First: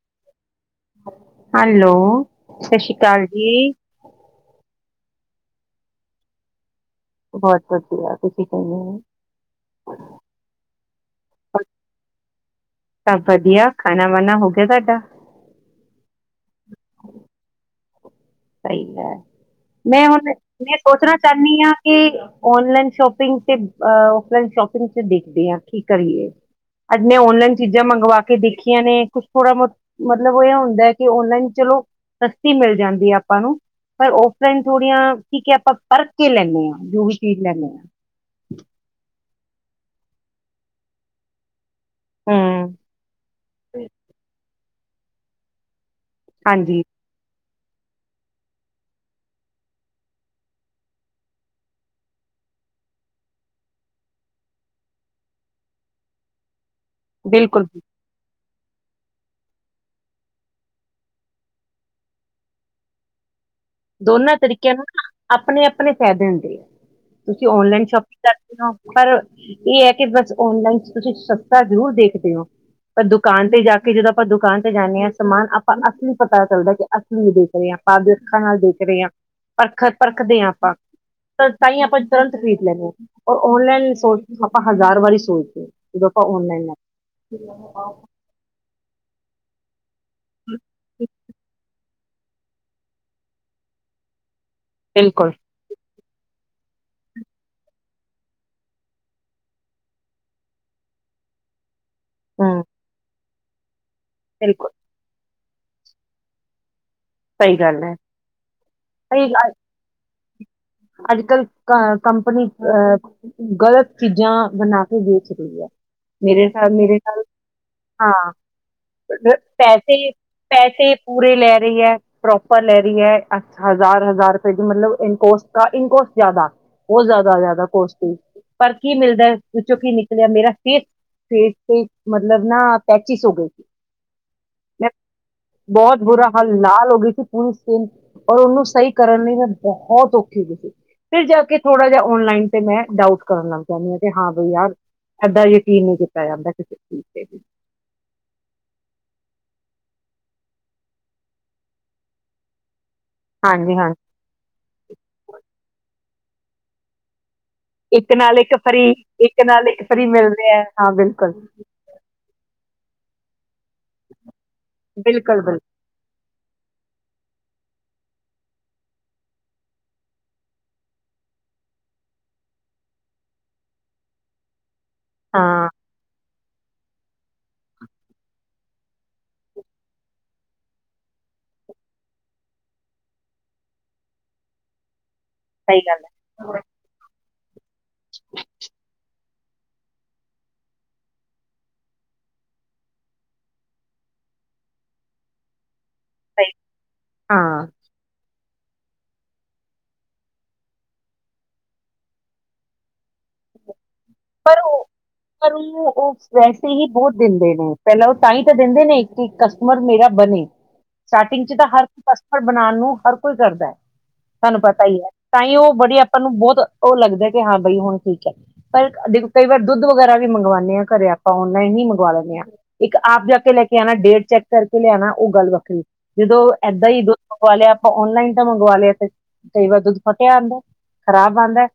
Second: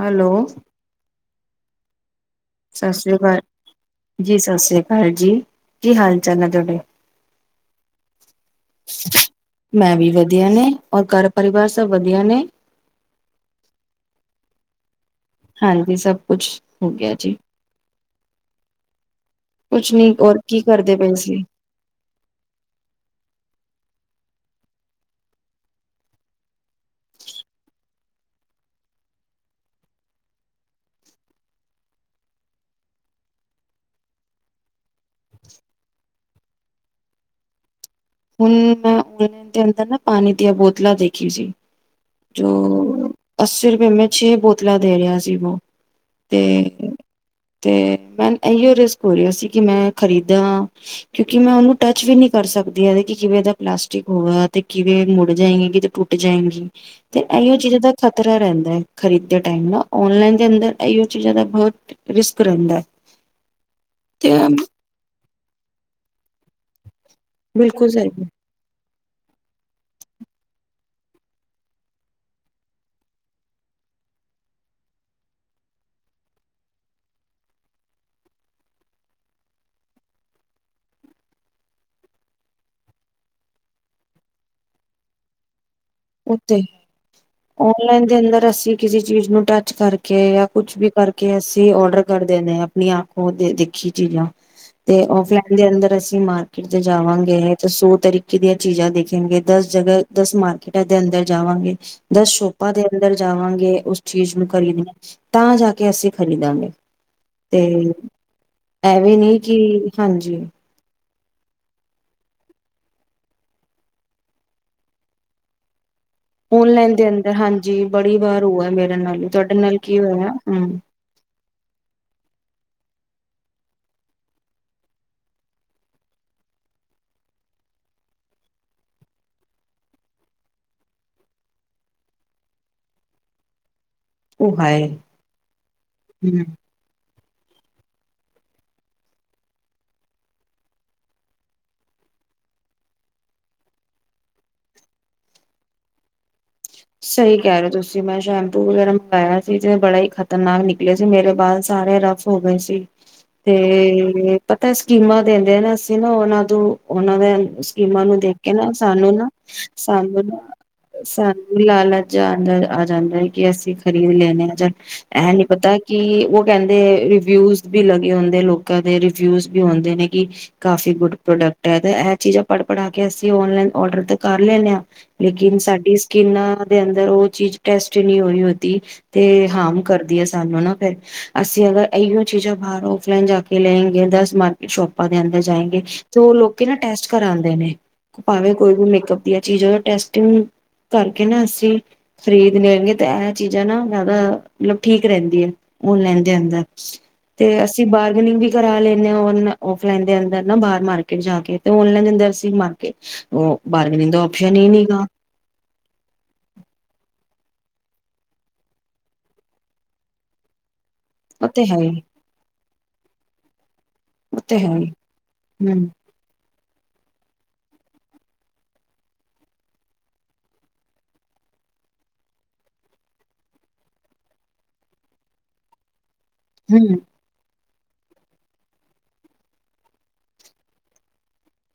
Hello hello ਸਤਿ ਸ੍ਰੀ ਅਕਾਲ ਜੀ ਜੀ ਸਤਿ ਸ੍ਰੀ ਅਕਾਲ ਜੀ ਕੀ ਹਾਲ ਚਾਲ ਹੈ ਤੁਹਾਡੇ ਬਹੁਤ ਵਧੀਆ ਤੁਸੀਂ ਕਿਵੇਂ ਹੋ? ਮੈਂ ਵੀ ਵਧੀਆ ਨੇ ਔਰ ਘਰ ਪਰਿਵਾਰ ਸਭ ਵਧੀਆ ਨੇ ਸਭ ਵਧੀਆ ਖਾਣਾ ਵਾਣਾ ਹੋ ਗਿਆ ਤੁਹਾਡਾ ਹਾਂਜੀ ਸਭ ਕੁਝ ਹੋ ਗਿਆ ਜੀ ਸਹੀ ਹੈ ਕੁਛ ਮੈਂ ਨੀ ਹੁਣ ਔਰ ਕੀ ਮੈਂ ਕਰਦੇ ਪਏ ਸੋਚਣਾ ਸੀ? ਚਾਹੁੰਦੀ ਹਾਂ ਕਿ ਓਨਲਾਈਨ ਸ਼ੋਪਿੰਗ ਤੇ ਫਲਾਈਨ ਸ਼ੋਪਿੰਗ ਚ ਦੇਖਦੇ ਹਾਂ ਕੀ ਕਰੀਏ ਅੱਜ ਮ ਓਨਲਾਈਨ ਚੀਜ਼ਾਂ ਮੰਗਵਾ ਕੇ ਦੇਖੀਆਂ ਨੇ ਕੁਛ ਥੋੜਾ ਮਤਲਬ ਉਹ ਹੁੰਦਾ ਕਿ ਓਨਲਾਈਨ ਚਲੋ ਸਸਤੀ ਮਿਲ ਜਾਂਦੀ ਆ ਆਪਾਂ ਨੂੰ ਪਰ ਔਫਲਾਈਨ ਥੋੜੀਆਂ ਕਿਉੰਕੀ ਆਪਾਂ ਪਰਖ ਕੇ ਲੈਂਦੇ ਹਾਂ ਜੋ ਵੀ ਚੀਜ਼ ਲੈਂਦੇ ਹਾਂ ਹੁਣ ਮੈਂ ਉ ਦੇ ਅੰਦਰ ਨਾ ਪਾਣੀ ਦੀਆਂ ਬੋਤਲਾਂ ਦੇਖੀ ਸੀ ਜੋ ਹੂੰ, ਅੱਸੀ ਰੁਪਏ ਮੈਂ ਛੇ ਬਹੁਤ ਪਤਲਾ ਦੇ ਰਿਹਾ ਸੀ ਵੋ ਹਾਂਜੀ ਤੇ ਤੇ ਮੈ ਇਹੀਓ ਰਿਸਕ ਹੋ ਰਿਹਾ ਸੀ ਕਿ ਮੈਂ ਖਰੀਦਾਂਾਂ ਕਿਉਂਕਿ ਮੈਂ ਉਹਓਨੂੰ ਟੱਚ ਵੀ ਨਹੀਂ ਕਰ ਸਕਦੀ ਇਹ ਹੈ ਕਿ ਕਿਵੇਂ ਇਹਦਾ ਪਲਾਸਟਿਕ ਹੋਗਾ ਤੇ ਕਿਵੇਂ ਮੁੜ ਜਾਏਗੇ ਕਿ ਤੇ ਟੁੱਟ ਜਾਏਗੀ ਤੇ ਇਹੀਓ ਬਿਲਕੁਲ। ਚੀਜ਼ਾਂ ਦਾ ਖ਼ਤਰਾ ਰਹਿੰਦਾ ਖਰੀਦ ਟਮ ਨਲਾਈਨ ਦੇ ਅੰਦਰ ਇਹ ਚੀਜ਼ਾਂ ਦਾ ਬਹੁਤ ਰਿਸਕ ਰਹਿੰਦਾ ਹੈ ਦੋਨਾਂ ਤਰੀਕਿਆਂ ਨਾਲ ਨਾ ਆਪਣੇ ਆਪਣੇ ਫਾਇਦੇ ਹੁੰਦੇ ਆ ਤੁਸੀਂ ਔਨਲਾਈਨ ਬਿਲਕੁਲ ਸਹੀ ਸ਼ੋਪਿੰਗ ਕਰਦੇ ਹੋ ਪਰ ਇਹ ਹੈ ਕਿ ਬਸ ਔਨਲਾਈਨ ਤੁਸੀਂ ਸਸਤਾ ਜ਼ਰੂਰ ਦੇਖਦੇ ਹੋ ਪਰ ਦੁਕਾਨ ਤੇ ਜਾ ਕੇ ਜਦੋਂ ਆਪਾਂ ਦੁਕਾਨ ਤੇ ਜਾਂਦੇ ਹਾਂ ਸਮਾਨ ਆਪਾਂ ਅਸਲੀ ਪਤਾ ਚੱਲਦਾ ਕਿ ਅਸਲੀ ਦੇਖ ਰਹੇ ਹਾਂ ਆਪਾਂ ਅੱਖਾਂ ਨਾਲ ਦੇਖ ਰਹੇ ਹਾਂ ਪਰਖ ਪਰਖਦੇ ਹਾਂ ਆਪਾਂ ਤਾਂ ਹੀ ਆਪਾਂ ਤੁਰੰਤ ਖਰੀਦ ਲੈਂਦੇ ਹਾਂ ਔਰ ਔਨਲਾਈਨ ਸੋਚਦੇ ਆਪਾਂ ਹਜ਼ਾਰ ਵਾਰੀ ਸੋਚਦੇ ਹਾਂ ਜਦੋਂ ਆਪਾਂ ਔਨਲਾਈਨ ਉੱਥੇ ਲੈਂਦੇ ਹਾਂ। ਔਨਲਾਈਨ ਦੇ ਅੰਦਰ ਅਸੀਂ ਕਿਸੇ ਚੀਜ਼ ਨੂੰ ਟੱਚ ਕਰਕੇ ਕੇ ਜਾਂ ਕੁਛ ਵੀ ਕਰਕੇ ਅਸੀਂ ਔਡਰ ਕਰਦੇ ਨੇ ਆਪਣੀ ਆਪ ਦੇਖੀ ਚੀਜ਼ਾਂ ਤੇ ਬਿਲਕੁਲ ਆਫਲੈਣੇ ਦੇ ਅੰਦਰ ਅਸੀਂ ਅਸੀਂ ਮਾਰਕੀਟ ਤੇ ਜਾਵਾਂਗੇ ਤਾਂ ਸੌ ਤਰੀਕੇ ਦੀਆਂ ਚੀਜ਼ਾਂ ਦੇਖਣਗੇ ਦਸ ਜਗ੍ਹਾ ਦਸ ਮਾਰ ਕਿਟਾ ਦੇ ਅੰਦਰ ਜਾਵਾਂਗੇ ਦਸ ਹਮ ਸ਼ੋਪਾਂ ਦੇ ਅੰਦਰ ਜਾਵਾਂਗੇ ਉਸ ਚੀਜ਼ ਨੂੰ ਬਿਲਕੁਲ ਕਰੀਦੀ ਤਾਂ ਜਾ ਕੇ ਅਸੀਂ ਖਰੀਦਾਂਗੇ ਸਹੀ ਤੇ ਗੱਲ ਹੈ ਐਵੇਂ ਸਹੀ ਨੀ ਕਿ ਹਾਂਜੀ ਜੀ ਅੱਜ ਕੱਲ੍ਹ ਕੰਪਨੀ ਅਹ ਗ਼ਲਤ ਚੀਜ਼ਾਂ ਬਣਾ ਕੇ ਵੇਚਰਹੀ ਹੈ ਮੇਰੇ ਓਨਲਾਈਨ ਮੇਰੇ ਦੇ ਨਾਲ ਅੰਦਰ ਹਾਂਜੀ ਬੜੀ ਹਾਂ ਵਾਰ ਹੋਆ ਮੇਰੇ ਨਾਲ ਤੁਹਾਡੇ ਨਾਲ ਕੀ ਪੈਸੇ ਹੋਇਆ ਹਮ ਪੈਸੇ ਪੂਰੇ ਲੈ ਰਹੀ ਹੈ ਪ੍ਰੋਪ ਲੈ ਰਹੀ ਹੈ ਅੱ ਹਜ਼ਾਰ ਹਜ਼ਾਰ ਰੁਪਏ ਦੀ ਮਤਲਬ ਇਨਕੋਸਟ ਇੰਕੋਸਟ ਜਿਆਦਾ ਬਹੁਤ ਜ਼ਿਆਦਾ ਜ਼ਿਆਦਾ ਕੋਸ ਪਰ ਕੀ ਮਿਲਦਾ ਵਿੱਚੋਂ ਕੀ ਨਿਕਲਿਆ ਮੇਰਾ ਫੇਸ ਫੇਸ ਤੇ ਮਤਲਬ ਨਾ ਪੈਚਿਸ ਹੋ ਗਈ ਸੀ ਉਹ ਹਾਏ ਮੈਂ ਬਹੁਤ ਬੁਰਾ ਹਮ ਹਾਲ ਲਾਲ ਹੋ ਗਈ ਸੀ ਔਰ ਉਨੂੰ ਸਈ ਕਰਨ ਲਈ ਮੈਂ ਬੋਹੋਤ ਔਖ ਫਿਰ ਜਾ ਕੇ ਥੋੜ੍ਹਾ ਜਿਆ ਔਨਲਾਈਨ ਤੇ ਮੈਂ ਡਾਊਟ ਕਰਨ ਲੱਗ ਜਾਂਨੀ ਆਂ ਕਿ ਹਾਂ ਬਾਈ ਯਾਰ ਐਦਾਂ ਯਕੀਨ ਨੀ ਕੀਤ ਸਈ ਕੈ ਰਏ ਔ ਤੁਸੀਂ ਮੈਂ ਸ਼ੈਂਪੂ ਵਗੈਰਾ ਮੰਗਾਇਆ ਸੀ ਜੋ ਬੜਾ ਈ ਖ਼ਤਰਨਾਕ ਨਿਕਲੇ ਸੀ ਮੇਰੇ ਬਾਲ ਸਾਰੇ ਰਫ ਹੋ ਗਏ ਸੀ। ਹਾਂਜੀ ਹਾਂਜੀ ਤੇ ਪਤੈ ਸਕੀਮਾਂ ਦੇਂਦੇ ਨਾ ਏਨਾ ਔਨਾਂ ਤੋਂ ਉਹਨਾਂ ਦੇ ਸਕੀਮਾਂ ਇੱਕ ਨੂੰ ਦੇਖ ਨਾਲ ਇੱਕ ਕੇ ਨਾ ਫਰੀ, ਸਾਨੂੰ ਨਾ ਇੱਕ ਨਾਲ ਇੱਕ ਫਰੀ ਸਾਨੂੰ ਮਿਲ ਨਾ ਰੇ ਐ, ਹਾਂ ਬਿਲਕੁਲ [unintelligible] ਆ ਜਾਂਦਾ ਐ ਕਿ ਅਸੀਂ ਖਰੀਦ ਲੇਣੇ ਆਂ। ਜੱਦ ਇਹ ਬਿਲਕੁਲ ਨੀ ਬਿਲਕੁਲ ਪਤਾ ਕਿ ਔ ਕੈਂਦੇ ਰਿਵਿਊਜ ਵੀ ਲਗੇ ਹੁੰਦੇ ਲੋਕਾਂ ਦੇ, ਰਿਵਿਊਜ ਵੀ ਹੁੰਦੇ ਨੇ ਕਿ ਕਾਫ਼ੀ ਗੁੱਡ ਪ੍ਰੋਡਕਟ ਐ ਤੇ ਇਹ ਚੀਜ਼ਾਂ ਪੜ ਪੜਾ ਕੇ ਅਸੀਂ ਔਨਲਾਈਨ ਔਡਰ ਤੇ ਕਰ ਲੈਂਨੇ ਆਂ। ਲੇਕਿਨ ਹਾਂ ਸਾਡੀ ਇਨਾਂ ਦੇ ਅੰਦਰ ਔ ਚੀਜ਼ ਟੈਸਟ ਨੀ ਹੋਈ ਹੁਦੀ ਤੇ ਹਾਰਮ ਕਰਦੀ ਆ ਸਾਨੂੰ ਨਾ ਫੇਰ, ਅਸੀਂ ਅਗਰ ਐਈਔ ਚੀਜ਼ਾਂ ਬਾਹਰ ਔਫਲਾਈਨ ਜਾ ਕੇ ਲੈਗੇ ਦਸ ਮਾਰਕਿਟ ਸ਼ੋਪ ਪਾਂ ਦੇ ਅੰਦਰ ਸਹੀ ਜਾਏਂਗੇ ਗੱਲ ਤੇ ਉਹ ਹੈ ਲੋਕੀ ਨਾ ਟੈਸਟ ਕਰਾ ਗ ਨੇ ਭਾਵੇਂ ਕੋਈ ਵੀ ਮੇਕਅਪ ਵਧੀਆ ਚੀਜ ਔ [unintelligible] ਟੈਸਟਿੰਗ ਕਰਕੇ ਨਾ ਅਸੀ ਖ਼ਰੀਦ ਲੇਂਗੇ ਤੇ ਇਹ ਚੀਜ਼ਾਂ ਨਾ ਜ਼ਿਆਦਾ ਮਤਲਬ ਠੀਕ ਰਹਿੰਦੀਆਂ ਔਨਲਾਇਨ ਦੇ ਸਹੀ ਅੰਦਰ ਤੇ ਹਾਂ ਅਸੀਂ ਬਾਰਗਨਿੰਗ ਵੀ ਕਰਾ ਲੇਨੇ ਆ ਔਨਲਾਈ, ਔਫਲਾਈਨ ਦੇ ਅੰਦਰ ਨਾ ਬਾਹਰ ਮਾਰਕਿਟ ਜਾ ਕੇ ਤੇ ਔਨਲਾਈਨ ਦੇ ਅੰਦਰ ਅਸੀ ਮਾਰਕੀਟ ਔ ਬਾਰ ਗਨਿਗ ਦਾ ਔਪਸ਼ਨ ਪਰ ਈ ਉਹ ਨੀਗਾ। ਪਰ ਉਹ ਉਹ ਵੈਸੇ ਹੀ ਬਹੁਤ ਦਿੰਦੇ ਨੇ, ਪਹਿਲਾਂ ਉਹ ਤਾਂ ਈ ਤੇ ਦਿੰਦੇ ਨੇ ਕਿ ਕਸਟਮਰ ਮੇਰਾ ਬਨੇ। ਸਟਾਰਟਿੰਗ ਉਹ ਚ ਤੇ ਤਾਂ ਹੈ ਹਰ ਹੀ ਕੋਈ ਕਸਟਮਰ ਬਣਾਣ ਨੂੰ ਹਰ ਕੋਈ ਕਰਦੈ, ਉਹ ਤੇ ਤਾਨੂੰ ਹੈ ਪਤਾ ਹੀ ਈ ਐ ਤਾਂ ਈ ਉਹ ਹਮ ਬੜੀ ਆਪਾਂ ਨੂੰ ਬੋਤ ਔ ਲੱਗਦੈ ਕਿ ਹਾਂ ਬਾਈ ਹੁਣ ਠੀਕ ਐ। ਪਰ ਦੇਖੋ ਕਈ ਵਾਰ ਦੁੱਧ ਵਗੈਰਾ ਵੀ ਮੰਗਵਾਨੇ ਆਂ ਘਰੇ ਆਪਾਂ ਔਨਲਾਈਨ ਈ ਮੰਗਵਾ ਲੇਨੇ ਆਂ। ਇੱਕ ਆਪ ਜਾ ਕੇ ਲੈ ਕੇ ਆਨਾ, ਡੇਟ ਚੈੱਕ ਕਰਕੇ ਲਿਆਨਾ ਔ ਗੱਲ ਵੱਖਰੀ ਜਦੋਂ ਏਦਾਂ ਹਮ ਈ ਦੁੱਧ ਮੰਗਵਾ ਲਿਆ ਔਨਲਾਈਨ ਤਾਂ ਮੰਗਵਾ ਲਿਆ ਫੇਰ ਕਈ ਵਾਰ ਦੁੱਧ ਫਟਿਆ ਆਂਦੈ, ਖ਼ਰਾਬ ਆਂਦੈ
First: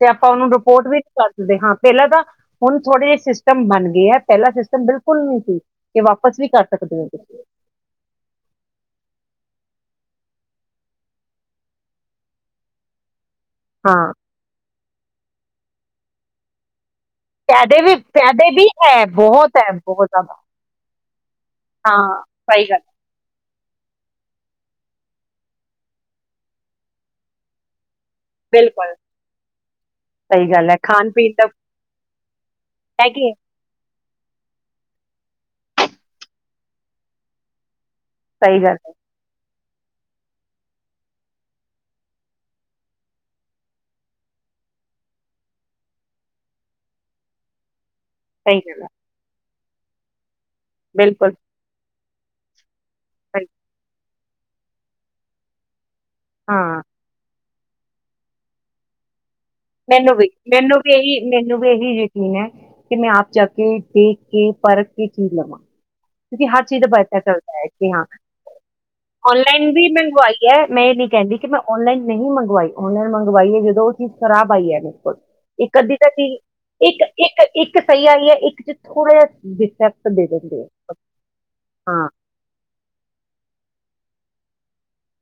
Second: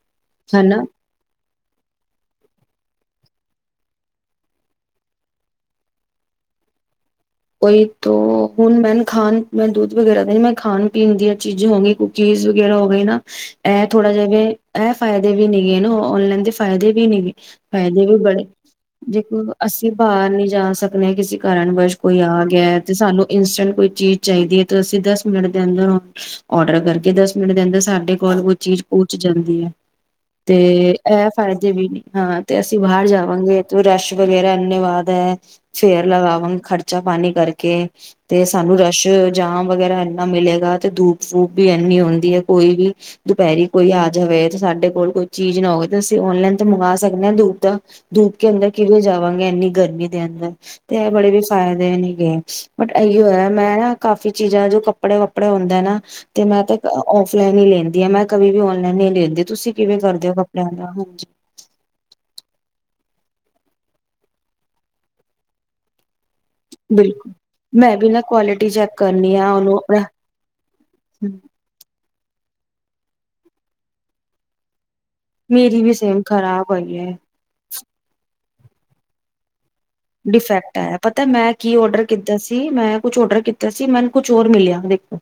ਤੇ ਆਪਾਂ ਉਹਨੂੰ ਰੁ ਹਨਾ ਕਰ ਸਕਦੇ, ਹਾਂ ਪਹਿਲਾਂ ਤਾਂ ਹੁਣ ਥੋੜੇ ਜਿਹੇ ਸਿਸਟਮ ਬਣ ਗੇ ਐ ਪਹਿਲਾਂ ਸਿਸਟਮ ਬਿਲਕੁਲ ਨੀ ਸੀ ਕਿ ਵਾਪਸ ਵੀ ਕਰ ਸਕਦੇ ਔ ਤੁਸੀਂ। ਔਈ ਤੋ ਹੁਣ ਮੈਂਨੂੰ ਖਾਣ, ਮੈਂਨ ਦੁੱਧ ਵਗੈਰਾ ਦਾ ਨੀ ਮੈਂ ਖਾਣ ਪੀਣ ਦੀਆਂ ਚੀਜ਼ਾਂ ਹੋ ਗਈ, ਕੂਕੀਜ਼ ਵਗੈਰਾ ਹੋ ਗਏ ਨਾ ਇਹ ਥੋੜਾ ਹਾਂ ਜਾ ਵੇ ਇਹ ਫਾਇਦੇ ਵੀ ਨੀਗੇ ਨਾ ਔਨਲਾਈਨ ਦੇ ਫਾਇਦੇ ਵੀ ਨੀਗੇ, ਫਾਇਦੇ ਵੀ ਬੜੇ, ਹੈ ਜੇ [unintelligible] ਬਹੁਤ ਹੈ ਅਸੀਂ ਬਹੁਤ ਬਾਹਰ ਜ਼ਿਆਦਾ ਨੀ ਜਾ ਸਕ ਨਈ ਕਿਸੀ ਕਾਰਨਵਸ਼ ਕੋਈ ਹਾਂ ਆ ਸਹੀ ਗੱਲ ਗਿਆ ਤੇ, ਸਾਨੂੰ ਇੰਸਟੈਂਟ ਕੋਈ ਚੀਜ਼ ਚਾਹੀਦੀ ਹੈ, ਤਾਂ ਅਸੀਂ ਦਸ ਮਿੰਟ ਦੇ ਅੰਦਰ ਔਡਰ ਕਰਕੇ ਦਸ ਮਿੰਟ ਦੇ ਅੰਦਰ ਸਾਡੇ, ਕੋਲ ਚੀਜ਼ ਬਿਲਕੁਲ ਪੰਹੁਚ ਜਾਂਦੀ ਹੈ, ਸਹੀ ਤੇ ਗੱਲ ਹੈ ਖਾਣ ਇਹ ਪੀਣ ਦਾ ਫਾਇਦੇ ਵੀ, ਹਾਂ ਤੇ ਅਸੀਂ ਬਾਹਰ ਹੈਗੇ ਜਾਵਾਂਗੇ ਤੇ ਰੈਸ਼ [unintelligible] ਕੱਚਾ ਪਾਣੀ ਕਰਕੇ, ਤੇ ਸਹੀ ਗੱਲ ਸਾਨੂੰ ਹੈ ਰਸ਼ ਜਾਂ, ਵਗੈਰਾ ਇੰਨਾ ਮਿਲੇਗਾ ਤੇ ਧੁੱਪ ਫੂਪ ਵੀ ਇੰਨੀ ਹੁੰਦੀ ਹੈ, ਕੋਈ ਵੀ ਦੁਪਹਿਰੀ ਕੋਈ ਆ ਜਾਵੇ, ਤੇ ਸਾਡੇ ਕੋਲ ਕੋਈ ਚੀਜ਼ ਨਾ ਹੋਵੇ ਤੇ ਅਸੀਂ ਆਨਲਾਈਨ ਤੇ ਮੰਗਵਾ ਸਕਦੇ ਹਾਂ। ਧੁੱਪ ਦਾ ਧੁੱਪ ਕੇ ਸਹੀ ਅੰਦਰ ਗੱਲ ਹੈ ਕਿਵੇਂ ਜਾਵਾਂਗੇ ਇੰਨੀ, ਗਰਮੀ ਦੇ ਅੰਦਰ, ਤੇ ਬੜੇ ਬਿਲਕੁਲ [unintelligible] ਫਾਇਦੇ ਨੇ ਗੇਮ ਚ। ਬਟ ਇਹੀ ਸਹੀ ਹੋਇਆ ਮੈਂ, ਕਾਫ਼ੀ ਚੀਜ਼ਾਂ ਜੋ ਕੱਪੜੇ ਵੱਪੜੇ ਹੁੰਦਾ ਨਾ। ਤੇ ਮੈਂ ਤੇ ਹਾਂ ਆਲਾਈਨ ਹੀ ਲੈਂਦੀ ਅ ਮੈਂ ਕੀ ਵੀ ਆਨਲਾਈਨ ਨੀ ਲੈਂਦੀ। ਤੁਸੀਂ ਕਿਵੇਂ ਮੈਨੂੰ ਵੀ, ਕਰਦੇ ਹੋ ਕੱਪੜਿਆਂ ਮੈਨੂੰ ਦਾ ਵੀ ਇਹੀ ਹਾਂਜੀ ਮੈਨੂੰ ਵੀ ਇਹੀ ਯਕੀਨ ਹੈ। ਕਿ ਮੈਂ ਆਪ ਜਾ ਕੇ ਦੇਖ ਕੇ ਪਰਖ ਕੇ ਚੀਜ਼ ਲਵਾਂ। ਕਿਉਂਕਿ ਹਰ ਚੀਜ਼ ਦਾ ਬਿਹਤਰ ਬਿਲਕੁਲ ਚੱਲਦਾ ਹੈ ਕਿ ਮੈਂ ਹਾਂ, ਵੀ ਨਾ ਕੁਆਲਿਟੀ ਚੈੱਕ ਕਰਨੀ ਆ ਆਨਲਾਈਨ ਉਹਨੂੰ ਵੀ ਆਪਣਾ ਮੰਗਵਾਈ ਹੈ ਮੈਂ ਇਹ ਨ ਕਹਿੰਦੀ ਕਿ ਮੈਂ ਆਨਲਾਈਨ- ਨਹੀਂ ਮੰਗਵਾਈ ਉਹਨਾਂ ਨੇ ਮੰਗਵਾਈ ਹੈ ਜਦੋਂ ਉਹ ਚੀਜ਼ ਖਰਾਬ ਆਈ ਹੈ ਨੇ। ਇੱਕ ਮੇਰੀ ਵੀ ਅੱਧੀ ਤਾਂ ਸੇਮ ਕੀ ਖ਼ਰਾਬ ਹੋਈ ਇੱਕ ਹੈ ਇੱਕ ਇੱਕ, ਇੱਕ ਸਹੀ ਆਈ ਹੈ ਇੱਕ ਚ ਥੋੜਾ ਜਿਹਾ ਦਿੱ ਡਿਫੈਕਟ ਆਇਆ ਪਤਾ ਮੈਂ ਕੀ ਔਡਰ ਹਾਂ ਕੀਤਾ ਸੀ ਮੈਂ ਕੁਛ ਔਡਰ ਕੀਤਾ ਸੀ ਮੈਨੂੰ ਕੁਛ ਹੋਰ ਮਿਲਿਆ ਦੇਖੋ।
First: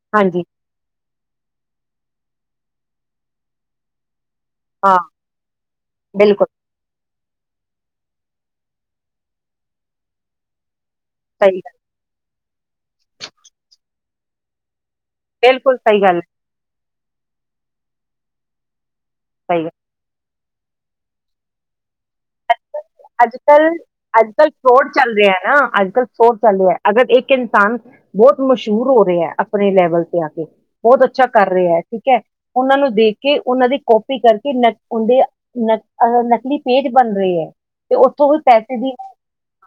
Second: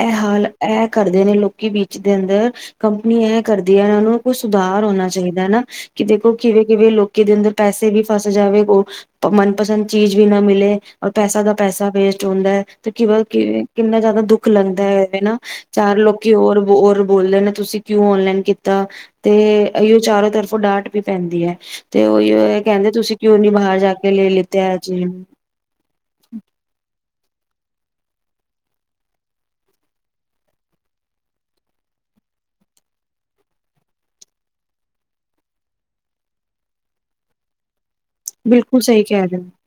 ਇਹ ਹਾਂਜੀ ਹਾਲ ਇਹ ਕਰਦੇ ਨੇ ਲੋਕੀ ਬ ਜਿਹਦੇ ਅੰਦਰ ਕੰਪਨੀ ਇਹ ਕਰਦੀ ਹੈ ਇਹਨਾਂ ਨੂੰ ਸੁਧਾਰ ਹਾਂ ਹੋਣਾ ਚਾਹੀਦਾ ਹਨਾ ਕਿ ਦੇਖੋ ਬਿਲਕੁਲ ਕਿਵੇਂ ਕਿਵੇਂ ਲੋਕ ਕੀ ਦੇ ਅੰਦਰ ਪੈਸੇ ਵੀ ਫਸ ਜਾਵੇ ਤਾਂ ਮਨਪਸੰਦ ਚੀਜ਼ ਵੀ ਨਾ ਮਿਲੇ। ਔਰ ਪੈਸਾ ਦਾ ਸਹੀ ਗੱਲ ਪੈਸਾ ਵੇਸਟ। [unintelligible] ਾਹੁੰਦਾ ਹੈ ਤੇ ਕਿ ਕਿੰਨਾ ਜ਼ਿਆਦਾ ਦੁੱਖ ਲੱਗਦਾ ਹੈ ਇਹ ਨਾ ਬਿਲਕੁਲ ਚਾਰ ਸਹੀ ਗੱਲ ਲੋਕੀ ਹੋਰ ਬੋਲ ਬੋਲਦੇ ਨਾ ਤੁਸੀਂ ਕਿਉਂ ਆਨਲਾਈਨ ਕੀਤਾ। ਤੇ ਸਹੀ ਗੱਲ ਇਹਿਓ ਚਾਰੋ ਤਰਫ ਪੁਲਾਟ ਵੀ ਪੈਂਦੀ ਹੈ ਤੇ ਉਹੀ ਕਹਿੰਦੇ ਤੁਸੀਂ ਅੱਜ ਕਿਉਂ ਨੀ ਕੱਲ ਬਾਹਰ ਜਾ ਕੇ ਲੈ ਅੱਜ ਕੱਲ੍ਹ ਲਿੱਤੇ ਹੈ ਫੋਰਡ ਚੀਜ਼ ਚੱਲ ਨੂੰ ਰਿਹਾ ਨਾ ਅੱਜ ਕੱਲ੍ਹ ਫੋਰ ਚੱਲ ਰਿਹਾ ਅਗਰ ਇੱਕ ਇਨਸਾਨ ਬਹੁਤ ਮਸ਼ਹੂਰ ਹੋ ਰਿਹਾ ਹੈ ਆਪਣੇ ਲੈਵਲ ਤੇ ਆ ਕੇ ਬਹੁਤ ਅੱਛਾ ਕਰ ਰਿਹਾ ਹੈ ਠੀਕ ਹੈ ਉਹਨਾਂ ਨੂੰ ਦੇਖ ਕੇ ਉਹਨਾਂ ਦੀ ਕੋਪੀ ਕਰਕੇ ਨ ਉਹਦੇ ਨ ਅਹ ਨਕਲੀ ਪੇਜ ਬਣ ਰਹੇ ਹੈ ਤੇ ਉੱਥੋਂ ਕੋਈ ਪੈਸੇ ਬਿਲਕੁਲ ਦੀ ਸਹੀ ਹੈ ਕਹਿ ਰਹੇ ਹੋ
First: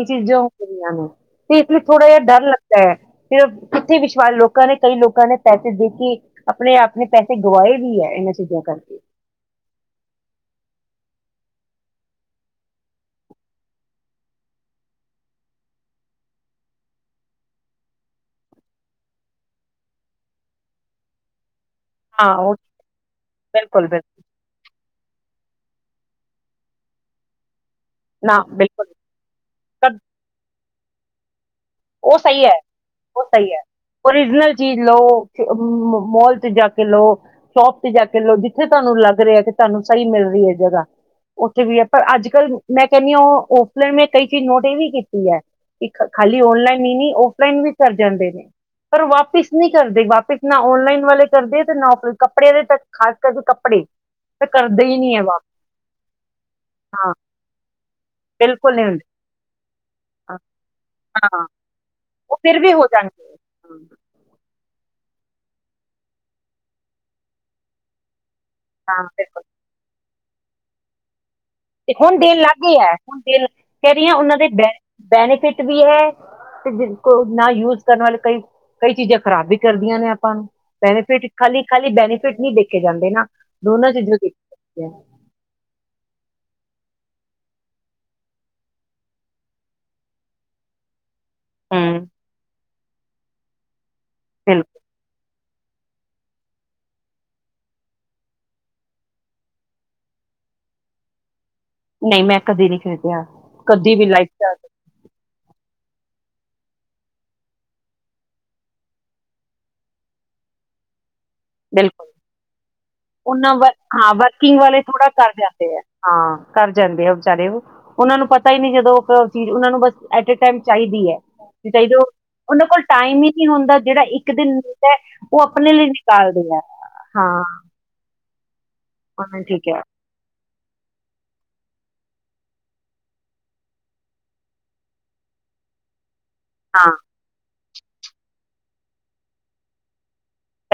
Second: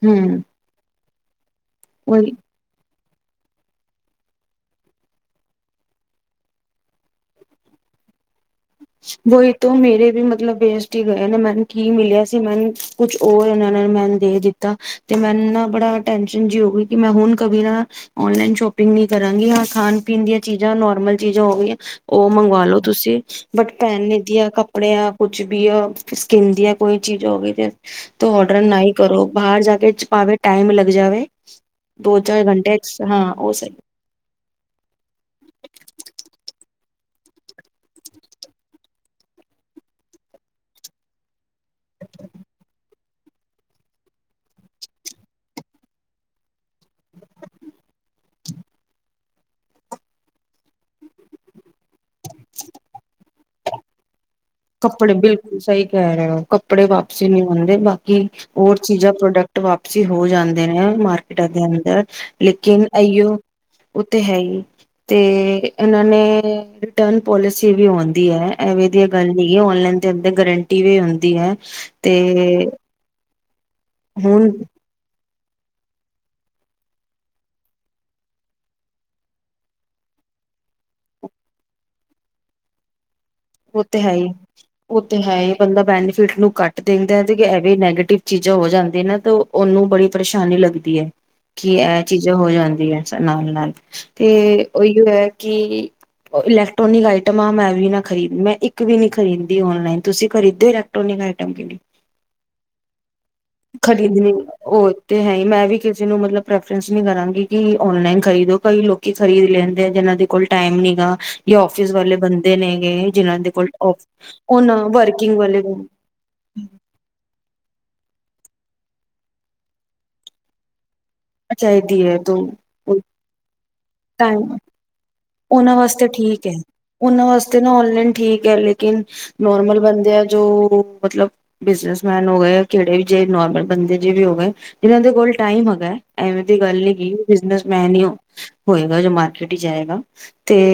ਇਹ ਹਮ ਚੀਜ਼ਾਂ ਗਦੀਆਂ ਨੇ ਤੇ ਇਸ ਲਈ ਥੋੜਾ ਜ ਉਹੀ ਡਰ ਲਗਦਾ ਹੈ ਫਿਰ ਕਿੱਥੇ ਵਿਸ਼ਵਾਸ ਲੋਕਾਂ ਨੇ ਕਈ ਲੋਕਾਂ ਨੇ ਪੈਸੇ ਦੇ ਕੇ ਆਪਣੇ ਆਪ ਨੇ ਪੈਸੇ ਗਵਾਏ ਵੀ ਹੈ ਇਹਨਾਂ ਚੀਜ਼ਾਂ ਚ ਵਹੀ ਤੋਂ ਮੇਰੇ ਵੀ ਮਤਲਬ ਵੇਸਟ ਗਏ ਨੇ ਮੈਨੂੰ ਕੀ ਮਿਲਿਆ ਸੀ ਮੈਨ ਕੁਛ ਹੋਰ ਇਹਨਾਂ ਮੈਨੂੰ ਦੇ ਦਿੱਤਾ ਤੇ ਮੈਨੂੰ ਨਾ ਬੜਾ ਟੈਨਸ਼ਨ ਜਿ ਹੋਗੀ ਕਿ ਮੈਂ ਹੁਣ ਕਬੀ ਨਾ ਨਲਾਈਨ ਸ਼ੋਪਿੰਗ ਨੀ ਕਰਾਂਗੀ ਹਾਂ ਖਾਣ ਪੀਣ ਦੀਆਂ ਚੀਜ਼ਾਂ ਨੋਰਮਲ ਚੀਜ਼ਾਂ ਹੋ ਗ ਉਹ ਮੰਗਵਾਾਲੋ ਤੁਸੀਂ ਬਟ ਬਿਲਕੁਲ ਪੈਨ ਬਿਲਕੁਲ ਨੇ ਦੀਆ ਕੱਪੜਿਆਂ ਕੁਛ ਵੀ ਆ ਸਕਿੰਨ ਦੀ ਹੈ ਕੋਈ ਚੀਜ਼ ਹੋ ਗਈ ਤੇ ਤ ਔਡਰ ਨਾ ਹੀ ਕਰੋ ਬਾਹਰ ਜਾ ਕੇ ਭਾਵੇਂ ਟਾਈਮ ਲ ਜਾਵੇ ਉਹ ਦੋ ਸਹੀ ਚਾਰ ਹੈ, ਘੰਟੇ ਐਕਸ ਹਾਂ ਉਹ ਸਹੀ ਹੈ। ਓਰੀਜਨਲ ਚੀਜ਼ ਲਓ ਮ-ਮੋਲ ਚ ਜਾ ਕੇ ਲੋ, ਸ਼ੋਪ ਤੇ ਜਾ ਕੇ ਲੋ, ਜਿੱਥੇ ਤੁਹਾਨੂੰ ਲੱਗ ਰਿਹਾ ਹੈ ਕਿ ਤੁਹਾਨੂੰ ਸਹੀ ਮਿਲ ਰਹੀ ਹੈ ਜਗ੍ਹਾ। ਵੀ ਹੈ ਪਰ ਅੱਜ ਕੱਲ੍ਹ ਮੈਂ ਕਹਣੀ ਆ ਉਹ ਔਫਲਾਈਨ ਮੈਂ ਕਈ ਚੀਜ਼ ਨੋਟ ਇਹ ਵੀ ਕੀਤੀ ਹੈ ਇਕ ਖਾਲੀ ਬੀ ਔਨਲਾਈਨ ਹੀ ਨਹੀਂ, ਔਫਲਾਈਨ ਵੀ ਕਰ ਜਾਂਦੇ ਨੇ, ਪਰ ਵਾਪਿਸ ਨਹੀਂ ਕਰਦੇ। ਵਾਪਿਸ ਨਾ ਔਨਲਾਈਨ ਵਾਲੇ ਕਰਦੇ ਤੇ ਨਾ ਔਫ ਕੱਪੜਿਆਂ ਦੇ ਤ ਖ਼ਾਸ ਕਰਕੇ ਕਪ ਪੜੇ ਕੱਪੜੇ ਬਿਲਕੁਲ ਸਹੀ ਕਹਿ ਰਹੇ ਹੋ, ਕੱਪੜੇ ਹਾਂ ਵਾਪਸੀ ਨਹੀਂ ਹੁੰਦੇ ਬਾਕੀ ਬਿਲਕੁਲ ਹੋਰ ਨਹੀਂ ਹੁੰਦੇ ਚੀਜ਼ਾਂ ਪ੍ਰੋਡਕਟ ਵਾਪਸੀ ਹੋ ਹਾਂ, ਜਾਂਦੇ ਨੇ। ਹਾਂ ਮਾਰਕੀਟਾਂ ਦੇ ਅੰਦਰ ਉਹ ਫਿਰ ਵੀ ਲੇਕਿਨ ਹੋ ਜਾਣਗੇ ਅਇਓ ਹਾਂ, ਉਹ ਤੇ ਹੈ ਹੀ। ਤੇ ਇਹਨਾਂ ਨੇ ਰਿਟਰਨ ਪੋਲਿਸੀ ਵੀ ਹੋਂਦੀ ਹੈ। ਐਵੇਂ ਹਾਂ ਦੀ ਗੱਲ ਬਿਲਕੁਲ। ਨਹੀਂ ਔਨਲਾਈਨ ਦੇ ਅੰਦਰ ਗਰੰਟੀ ਵੀ ਹੁੰਦੀ ਹੈ ਤੇ ਹੁਣ ਦਿਲ ਲਾੱਗ ਗਿਆ ਹੈ ਹੁਣ ਦਿਲ ਕਹਿ ਰਹੀ ਹਾਂ ਉਹਨਾਂ ਦੇ ਹੁਣ ਬੈ-ਬੈਨੀਫਿਟ ਵੀ ਹੈ ਤੇ ਕੋ ਨਾਲ ਯੂਜ ਕਰਨ ਵਾਲੇ ਕਈ-ਕਈ ਚੀਜ਼ਾਂ ਖ਼ਰਾਬ ਵੀ ਕਰਦੀਆਂ ਨੇ ਆਪਾਂ ਨੂੰ, ਬੈਨੀਫਿਟ ਖਾਲੀ-ਖਾਲੀ ਬੈਨੀਫਿਟ ਨਹੀਂ ਦੇਖੇ ਜਾਂਦੇ ਨਾ। ਉਹ ਦੋਨਾਂ ਤੇ ਹੈ ਚੀਜ਼ਾਂ ਦੇਖੀ ਹੀ ਜਾਂਦੀ ਉਹ ਤੇ ਹੈ ਹੀ, ਬੰਦਾ ਬੈਨੀਫਿਟ ਨੂੰ ਕੱਟ ਦੇਂਦਾ ਏ, ਐਵੇਂ ਨੈਗੇਟਿਵ ਚੀਜ਼ਾਂ ਹੋ ਜਾਂਦੀ ਨਾ ਤਾਂ ਉਹਨੂੰ ਬੜੀ ਪਰੇਸ਼ਾਨੀ ਲੱਗਦੀ ਹੈ। ਕੀ ਐ ਹਮ ਚੀਜ਼ਾਂ ਹੋ ਜਾਂਣ ਦੀ ਐ ਨਾਲ-ਨਾਲ। ਤੇ ਬਿਲਕੁਲ ਉਹੀਓ ਹੈ ਕਿ ਇਲੈਕਟ੍ਰੋਨਿਕ ਆਈਟਮਾਂ ਮੈਂ ਵੀ ਨਾ ਖਰੀਦ ਮੈਂ ਇੱਕ ਵੀ ਨੀ ਖਰੀਦਦੀ ਔਨਲਾਈਨ ਤੁਸੀਂ ਖਰੀਦਦੇ ਇਲੈਕਟ੍ਰੋਨਿਕ ਆਇ ਨਹੀਂ ਮੈਂ ਕਦੇ ਨੀ ਖਰੀਦੀਆ ਕਦੀ ਵੀ ਲਾਈਫ ਖਰੀਦਣੀ ਚ ਅੱਜ ਉਹ ਤੇ ਹੈ ਹੀ ਮੈਂ ਵੀ ਕਿਸੇ ਨੂੰ ਮਤਲਬ ਪ੍ਰੈਫਰੈਂਸ ਨੀ ਕਰਾਂਗੀ ਕਿ ਓਨਲਾਈਨ ਖਰੀਦੋ ਕਈ ਲੋਕੀ ਖਰੀਦ ਲੈਂਦੇ ਆ ਜਿਨਾਂ ਦੇ ਕੋਲ ਟਾਈਮ ਨੀ ਗਾ ਯਾਂ ਆਫੀਸ ਬਿਲਕੁਲ ਵਾਲੇ ਬੰਦੇ ਨੇ। ਜਿਨਾਂ ਦੇ ਉਹਨਾਂ ਕੋਲ ਵਰ ਹਾਂ ਵਰਕਿੰਗ ਉਹਨਾਂ ਵਾਲੇ ਥੋੜਾ ਕਰ ਵਰਕਿੰਗ ਵਾਲੇ ਜਾਂਦੇ ਐ ਹਾਂ ਕਰ ਜਾਂਦੇ ਐ ਵਿਚਾਰੇ ਉਹ, ਉਨਾਂ ਉਹ ਨੂੰ ਪਤਾ ਹੀ ਨੀ ਜਦੋਂ ਚੀਜ਼ ਉਹਨਾਂ ਨੂੰ ਬਸ ਐਟ-ਏ-ਟਾਈਮ ਚਾਹੀਦੀ ਹੈ। ਚਾਇਦੀ ਐ, ਚਾਹੀਦੀ ਹੈ, ਤਾਂ ਉਹਨਾਂ ਕੋਲ ਉਹ ਟਾਈਮ ਹੀ ਨਹੀਂ ਹੁੰਦਾ ਜਿਹੜਾ ਇੱਕ ਟਾਈਮ ਦਿਨ ਮਿਲਦਾ ਐ ਉਹ ਆਪਣੇ ਲਈ ਨਿਕਾਲਦੇ ਆ [unintelligible] ਉਹਨਾਂ ਹਾਂ ਵਾਸਤੇ ਨਾ ਔਨਲਾਈਨ ਠੀਕ ਹੈ ਲੇਕਿਨ ਉਹਨਾਂ ਠੀਕ ਹੈ ਨੋਰਮਲ ਬੰਦੇ ਆ ਜੋ ਮਤਲਬ ਬਿਜਨਸ ਮੈਨ ਹੋ ਗਏ ਕਿਹੜੇ ਵੀ ਜੇ ਨੋਰਮਲ ਬੰਦੇ ਜੇ ਵੀ ਹੋ ਗਏ ਜਿਨਾਂ ਦੇ ਕੋਲ ਟਾਈਮ ਹੈਗਾ। ਐਵੇਂ ਦੀ ਗੱਲ ਨਹੀਂ ਹਾਂ ਹੈਗੀ ਬਿਜਨਸ ਮੈਨਊ ਹੋਏਗਾ ਜੋ ਮਾਰਕੀਟ ਹੀ ਜਾਏਗਾ।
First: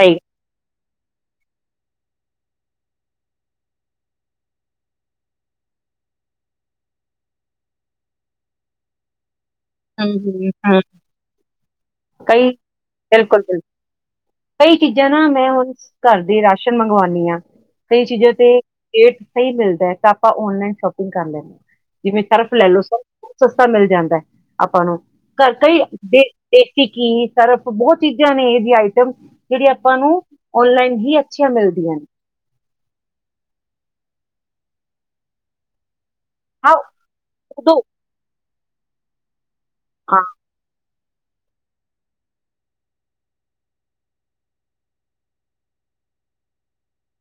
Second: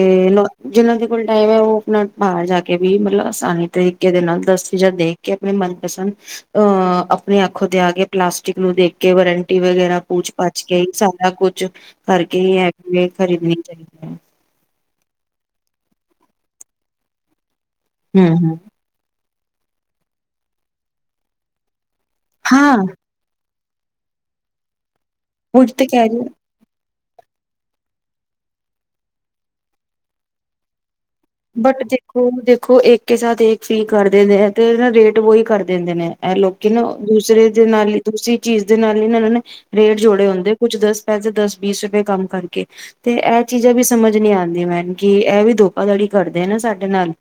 ਸਹੀ ਲੋ [unintelligible] ਜਿਹਨਾਂ ਦੇ ਕੋਲ ਟਾਈਮ ਹੈ ਉਹ ਆਪਣਾ ਬਾਹਰ ਜਾ ਕੇ ਵੀ ਮਤਲਬ ਆਸਾਨੀ ਤਰੀਕੇ ਦੇ ਨਾਲ ਦਸ ਚੀਜ਼ਾਂ ਦੇਖ ਕੇ ਆਪਣੇ ਮਨਪਸੰਦ ਅਹ ਆਪਣੀ ਅੱਖੋ ਤੇ ਆ ਕੇ ਪਲਾਸਟਿਕ ਨੂੰ ਦੇਖ ਕੇ ਵਰ ਟੀ ਵਗੈਰਾ ਹਮ, ਪੂਛ ਹਮ, ਪਾਛ ਕੇ ਹਮ, ਹੀ ਸਾਰਾ ਕੁਛ ਕਰਕੇ ਕਈ ਹੀ ਐ ਬਿਲਕੁਲ ਬਿਲਕੁਲ ਖਰੀਦਣੀ ਚਾਹੀ ਕਈ ਚੀਜ਼ਾਂ ਨਾ ਮੈਂ ਹੁਣ ਘਰ ਦੇ ਰਾਸ਼ਨ ਮੰਗਵਾਉਣੀ ਆ ਕਈ ਚੀਜ਼ਾਂ ਤੇ ਰੇਟ ਸਹੀ ਮਿਲਦਾ ਹੈ ਤਾਂ ਆਪਾਂ ਔਨਲਾਈਨ ਸ਼ੋਪਿੰਗ ਕਰ ਲੈਂਦੇ। ਜਿਵੇਂ ਸਰਫ ਲੈ ਲੋ ਸਰ ਸਸਤਾ ਮਿਲ ਜਾਂਦਾ ਐ ਆਪਾਂ ਨੂੰ। [unintelligible] ਟਿੱਕੀ ਸਰਫ ਬਹੁਤ ਚੀਜ਼ਾਂ ਨੇ ਇਹਦੀ ਆਈਟਮ ਜਿਹੜੀ ਆਪਾਂ ਨੂੰ ਔਨਲਾਈਨ ਹੀ ਅੱਛੀਆਂ ਬਟ ਮਿਲਦੀਆਂ ਨੇ ਦੇਖੋ ਦੇਖ ਖੋ ਇੱਕ ਸਾਥ ਇੱਕ ਫ੍ਰੀ ਕਰ ਦਿੰਦੇ ਨੇ ਤੇ ਰੇਟ ਵੋਹੀ ਕਰ ਦਿੰਦੇ ਨੇ। ਐਹ ਲੋਕੀ ਹਾਂ ਨਾ ਦੂਸਰੇ ਦੇ ਉਦੋਂ ਨਾਲ ਹੀ ਤੁਸੀਂ ਚੀਜ਼ ਦੇ ਨਾਲ ਇਹਨਾਂ ਨੇ ਰੇਟ ਹਾਂ ਜੋੜੇ ਹੁੰਦੇ ਕੁੱਝ ਦੱਸ ਪੈਸੇ ਦਸ ਬੀਸ ਰੁਪਏ ਕੰਮ ਕਰਕੇ ਤੇ ਐਹ ਚੀਜ਼ਾਂ ਵੀ ਸਮਝ ਨੀ ਆਉਂਦੀਆਂ ਮੈਨ ਕਿ ਐਹ ਵੀ ਧੋਖਾਧੜੀ ਕਰਦੇ ਨਾ ਸਾਡੇ ਨਾਲ।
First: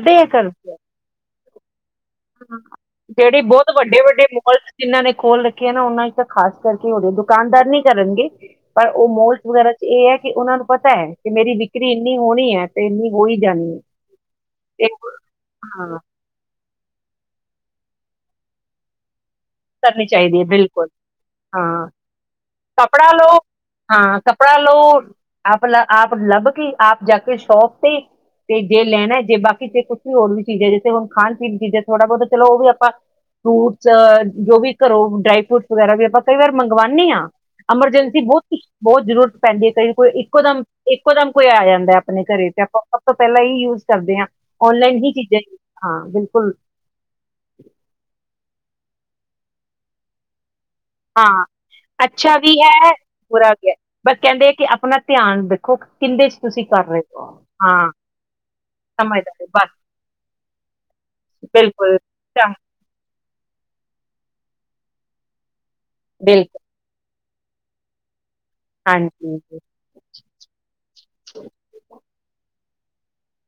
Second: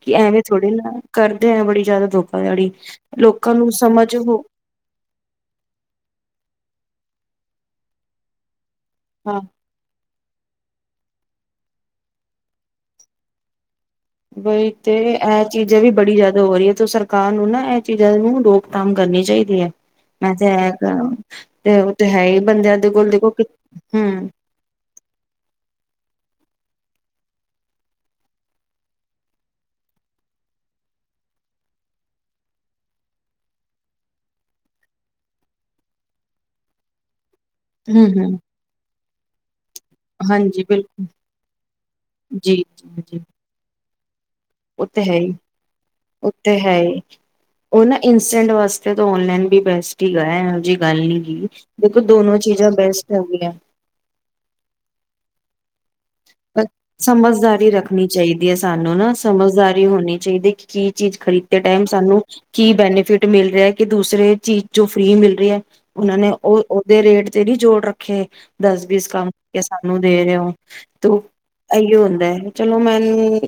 ਕਿ ਐਵੇਂ ਥੋੜੇ ਨਾ ਕਰ [inaudible] ਬੜੀ ਜ਼ਿਆਦਾ ਹ ਧੋਖਾਧੜੀ ਜਿਹੜੀ ਲੋਕਾਂ ਬਹੁਤ ਨੂੰ ਵੱਡੇ ਸਮਝ ਵੱਡੇ ਹੋ ਮੋਲ ਜਿਨਾਂ ਨੇ ਖੋਲ ਰੱਖੇ ਆ ਨਾ ਉਹਨਾ ਚ ਤਾਂ ਖਾਸ ਕਰਕੇ ਹੋ ਰਹੀ ਦੋ ਦੁਕਾਨਦਾਰ ਨੀ ਕਰਨਗੇ। ਪਰ ਉਹ ਮੋਲਸ ਹਾਂ ਵਗੈਰਾ ਚ ਇਹ ਹੈ ਕਿ ਉਹਨਾਂ ਨੂੰ ਪਤਾ ਹੈ। ਕਿ ਮੇਰੀ ਵਿਕਰੀ ਇੰਨੀ ਹੋਣੀ ਹੈ ਤੇ ਇੰਨੀ ਹੋ ਹੀ ਜਾਣੀ ਹੈ। ਬਈ ਤੇ ਇਹ ਚੀਜ਼ਾਂ ਵੀ ਹਾਂ ਬੜੀ ਜਿਆਦਾ ਹੋ ਰਹੀ ਆ ਜੋ ਸਰਕਾਰ ਨੂੰ ਨਾ ਇਹ ਚੀਜ਼ਾਂ ਨੂੰ ਰੋਕਥਾਮ ਕਰਨੀ ਚਾਹੀਦੀ ਹੈ ਕਰਨੀ ਮੈਂ ਚਾਹੀਦੀ ਹੈ ਤੇ ਇਹ ਕਹਾਂ, ਤੇ ਉਹ ਤੇ ਹੈ ਹੀ ਬੰਦਿਆਂ ਦੇ ਕੋਲ ਕੱਪੜਾ ਦੇਖੋ ਲਓ ਹੂੰ ਹਾਂ, ਕੱਪੜਾ ਲਓ ਆ ਮਤਲਬ ਆਪ ਆਪ ਲੱਭ ਕੇ ਆਪ ਜਾ ਕੇ ਸ਼ੋਪ ਤੇ, ਤੇ ਜੇ ਲੈਣਾ ਜੇ ਬਾਕੀ ਜੇ ਕੁਛ ਵੀ ਹੋਰ ਵੀ ਚੀਜ਼ ਹੈ, ਜਿੱਥੇ ਹੁਣ ਖਾਣ- ਪੀਣ ਦੀ ਚੀਜ਼ਾਂ ਥੋੜਾ ਬਹੁਤਾ ਚਲੋ ਉਹ ਵੀ ਆਪਾਂ ਫਰੂਟਸ ਜੋ ਵੀ ਘਰੋਂ ਡਰਾਈ ਫਰੂਟਸ ਵਗੈਰਾ ਵੀ ਆਪਾਂ ਕਈ ਵਾਰ ਮੰਗਵਾਣੇ ਆ ਹੂੰ ਐਮਰਜੈਂਸੀ ਹੂੰ ਬਹੁਤ ਸੀ ਬਹੁਤ ਜ਼ਰੂਰਤ ਪੈਂਦੀ ਹੈ। ਜਦੋਂ ਕੋਈ ਇੱਕੋ ਦਮ ਹਾਂਜੀ ਬਿਲਕੁਲ ਇੱਕੋ ਦਮ ਕੋਈ ਆ ਜਾਂਦਾ ਆਪਣੇ ਘਰੇ ਜੀ ਤੇ ਆਪਾਂ ਸਭ ਜੀ ਤੋਂ ਜੀ ਪਹਿਲਾਂ ਹੀ ਜੂਸ ਕਰਦੇ ਹਾਂ। ਉਹ ਤੇ ਔਨਲਾਈਨ ਹੈ ਹੀ, ਚੀਜ਼ਾਂ ਹਾਂ ਉਹ ਬਿਲਕੁਲ ਤੇ ਹੈ ਹੀ, ਉਹ ਨਾ ਇੰਸਟੈਂਟ ਵਾਸਤੇ ਇਹ ਤਾਂ ਓਨਲਾਈਨ ਵੀ ਬੈਸਟ ਹੀ ਹੈਗਾ ਜੀ। ਹਾਂ ਅੱਛਾ ਵੀ ਹੈ, ਬੈਸਟ ਹੈਗੀਆਂ। ਬੁਰਾ ਵੀ ਹੈ, ਬਸ ਕਹਿੰਦੇ ਆ ਕਿ ਆਪਣਾ ਧਿਆਨ ਰ ਸਮਝਦਾਰੀ ਹਾਂ, ਰੱਖਣੀ ਚਾਹੀਦੀ ਹੈ, ਸਾਨੂੰ ਨਾ ਸਮਝਦਾਰੀ ਹੋਣੀ ਚਾਹੀਦੀ ਹੈ ਕਿ ਕੀ ਚੀਜ਼ ਖਰੀਦਦੇ ਟਾਈਮ ਬਿਲਕੁਲ, ਸਾਨੂੰ ਚੰ ਕੀ ਬੈਨੀਫਿਟ ਮਿਲ ਰਿਹਾ ਕਿ ਦੂਸਰੇ ਚੀਜ਼ ਜੋ ਫ੍ਰਰੀ ਮਿਲ ਰਹੀ ਹੈ। ਉਹਨਾਂ ਨੇ ਬਿਲਕੁਲ ਉਹ ਉਹਦੇ ਰੇਟ ਜਿਹੜੀ ਜੋੜ ਰੱਖੇ ਦਸ ਬੀਸ ਕੰਮ ਹਾਂਜੀ, ਜੀ, ਕੇ ਸਾਨੂੰ ਦੇ ਰਹੇ ਹੋ। ਤੋ ਇਹੀਓ ਹੁੰਦਾ ਹੈ। ਚਲੋ ਮੈਨੂੰ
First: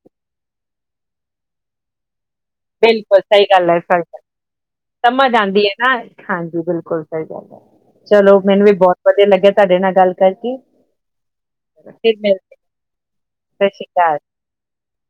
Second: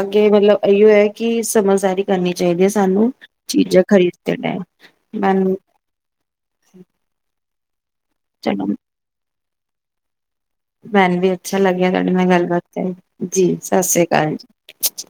ਅਗੇ ਮਤਲਬ ਇਹੀਓ ਕਿ ਸਮਝਦਾਰੀ ਕਰਨੀ ਚਾਹੀਦੀ ਹੈ ਸਾਨੂੰ ਬਿਲਕੁਲ ਸਹੀ ਗੱਲ ਹੈ, ਚੀਜ਼ਾਂ ਸਹੀ ਖਰੀਦਦੇ ਟਾਈਮ ਸਮਝ ਮੈਨੂੰ ਆਂਦੀ ਹੈ, ਨਾ ਹਾਂਜੀ ਬਿਲਕੁਲ ਸਹੀ ਗੱਲ ਹੈ। ਚਲੋ ਮੈਨੂੰ ਵੀ ਬਹੁਤ ਵਧੀਆ ਲੱਗਿਆ। ਤੁਹਾਡੇ ਨਾਲ ਗੱਲ ਕਰਕੇ, ਮੈਨੂੰ ਵੀ ਅੱਛਾ ਲੱਗਿਆ, ਤੁਹਾਡੇ ਫਿਰ ਨਾਲ ਮਿਲਦੇ ਗੱਲਬਾਤ ਕਰ ਜੀ, ਸਤਿ ਸ੍ਰੀ ਅਕਾਲ ਜੀ।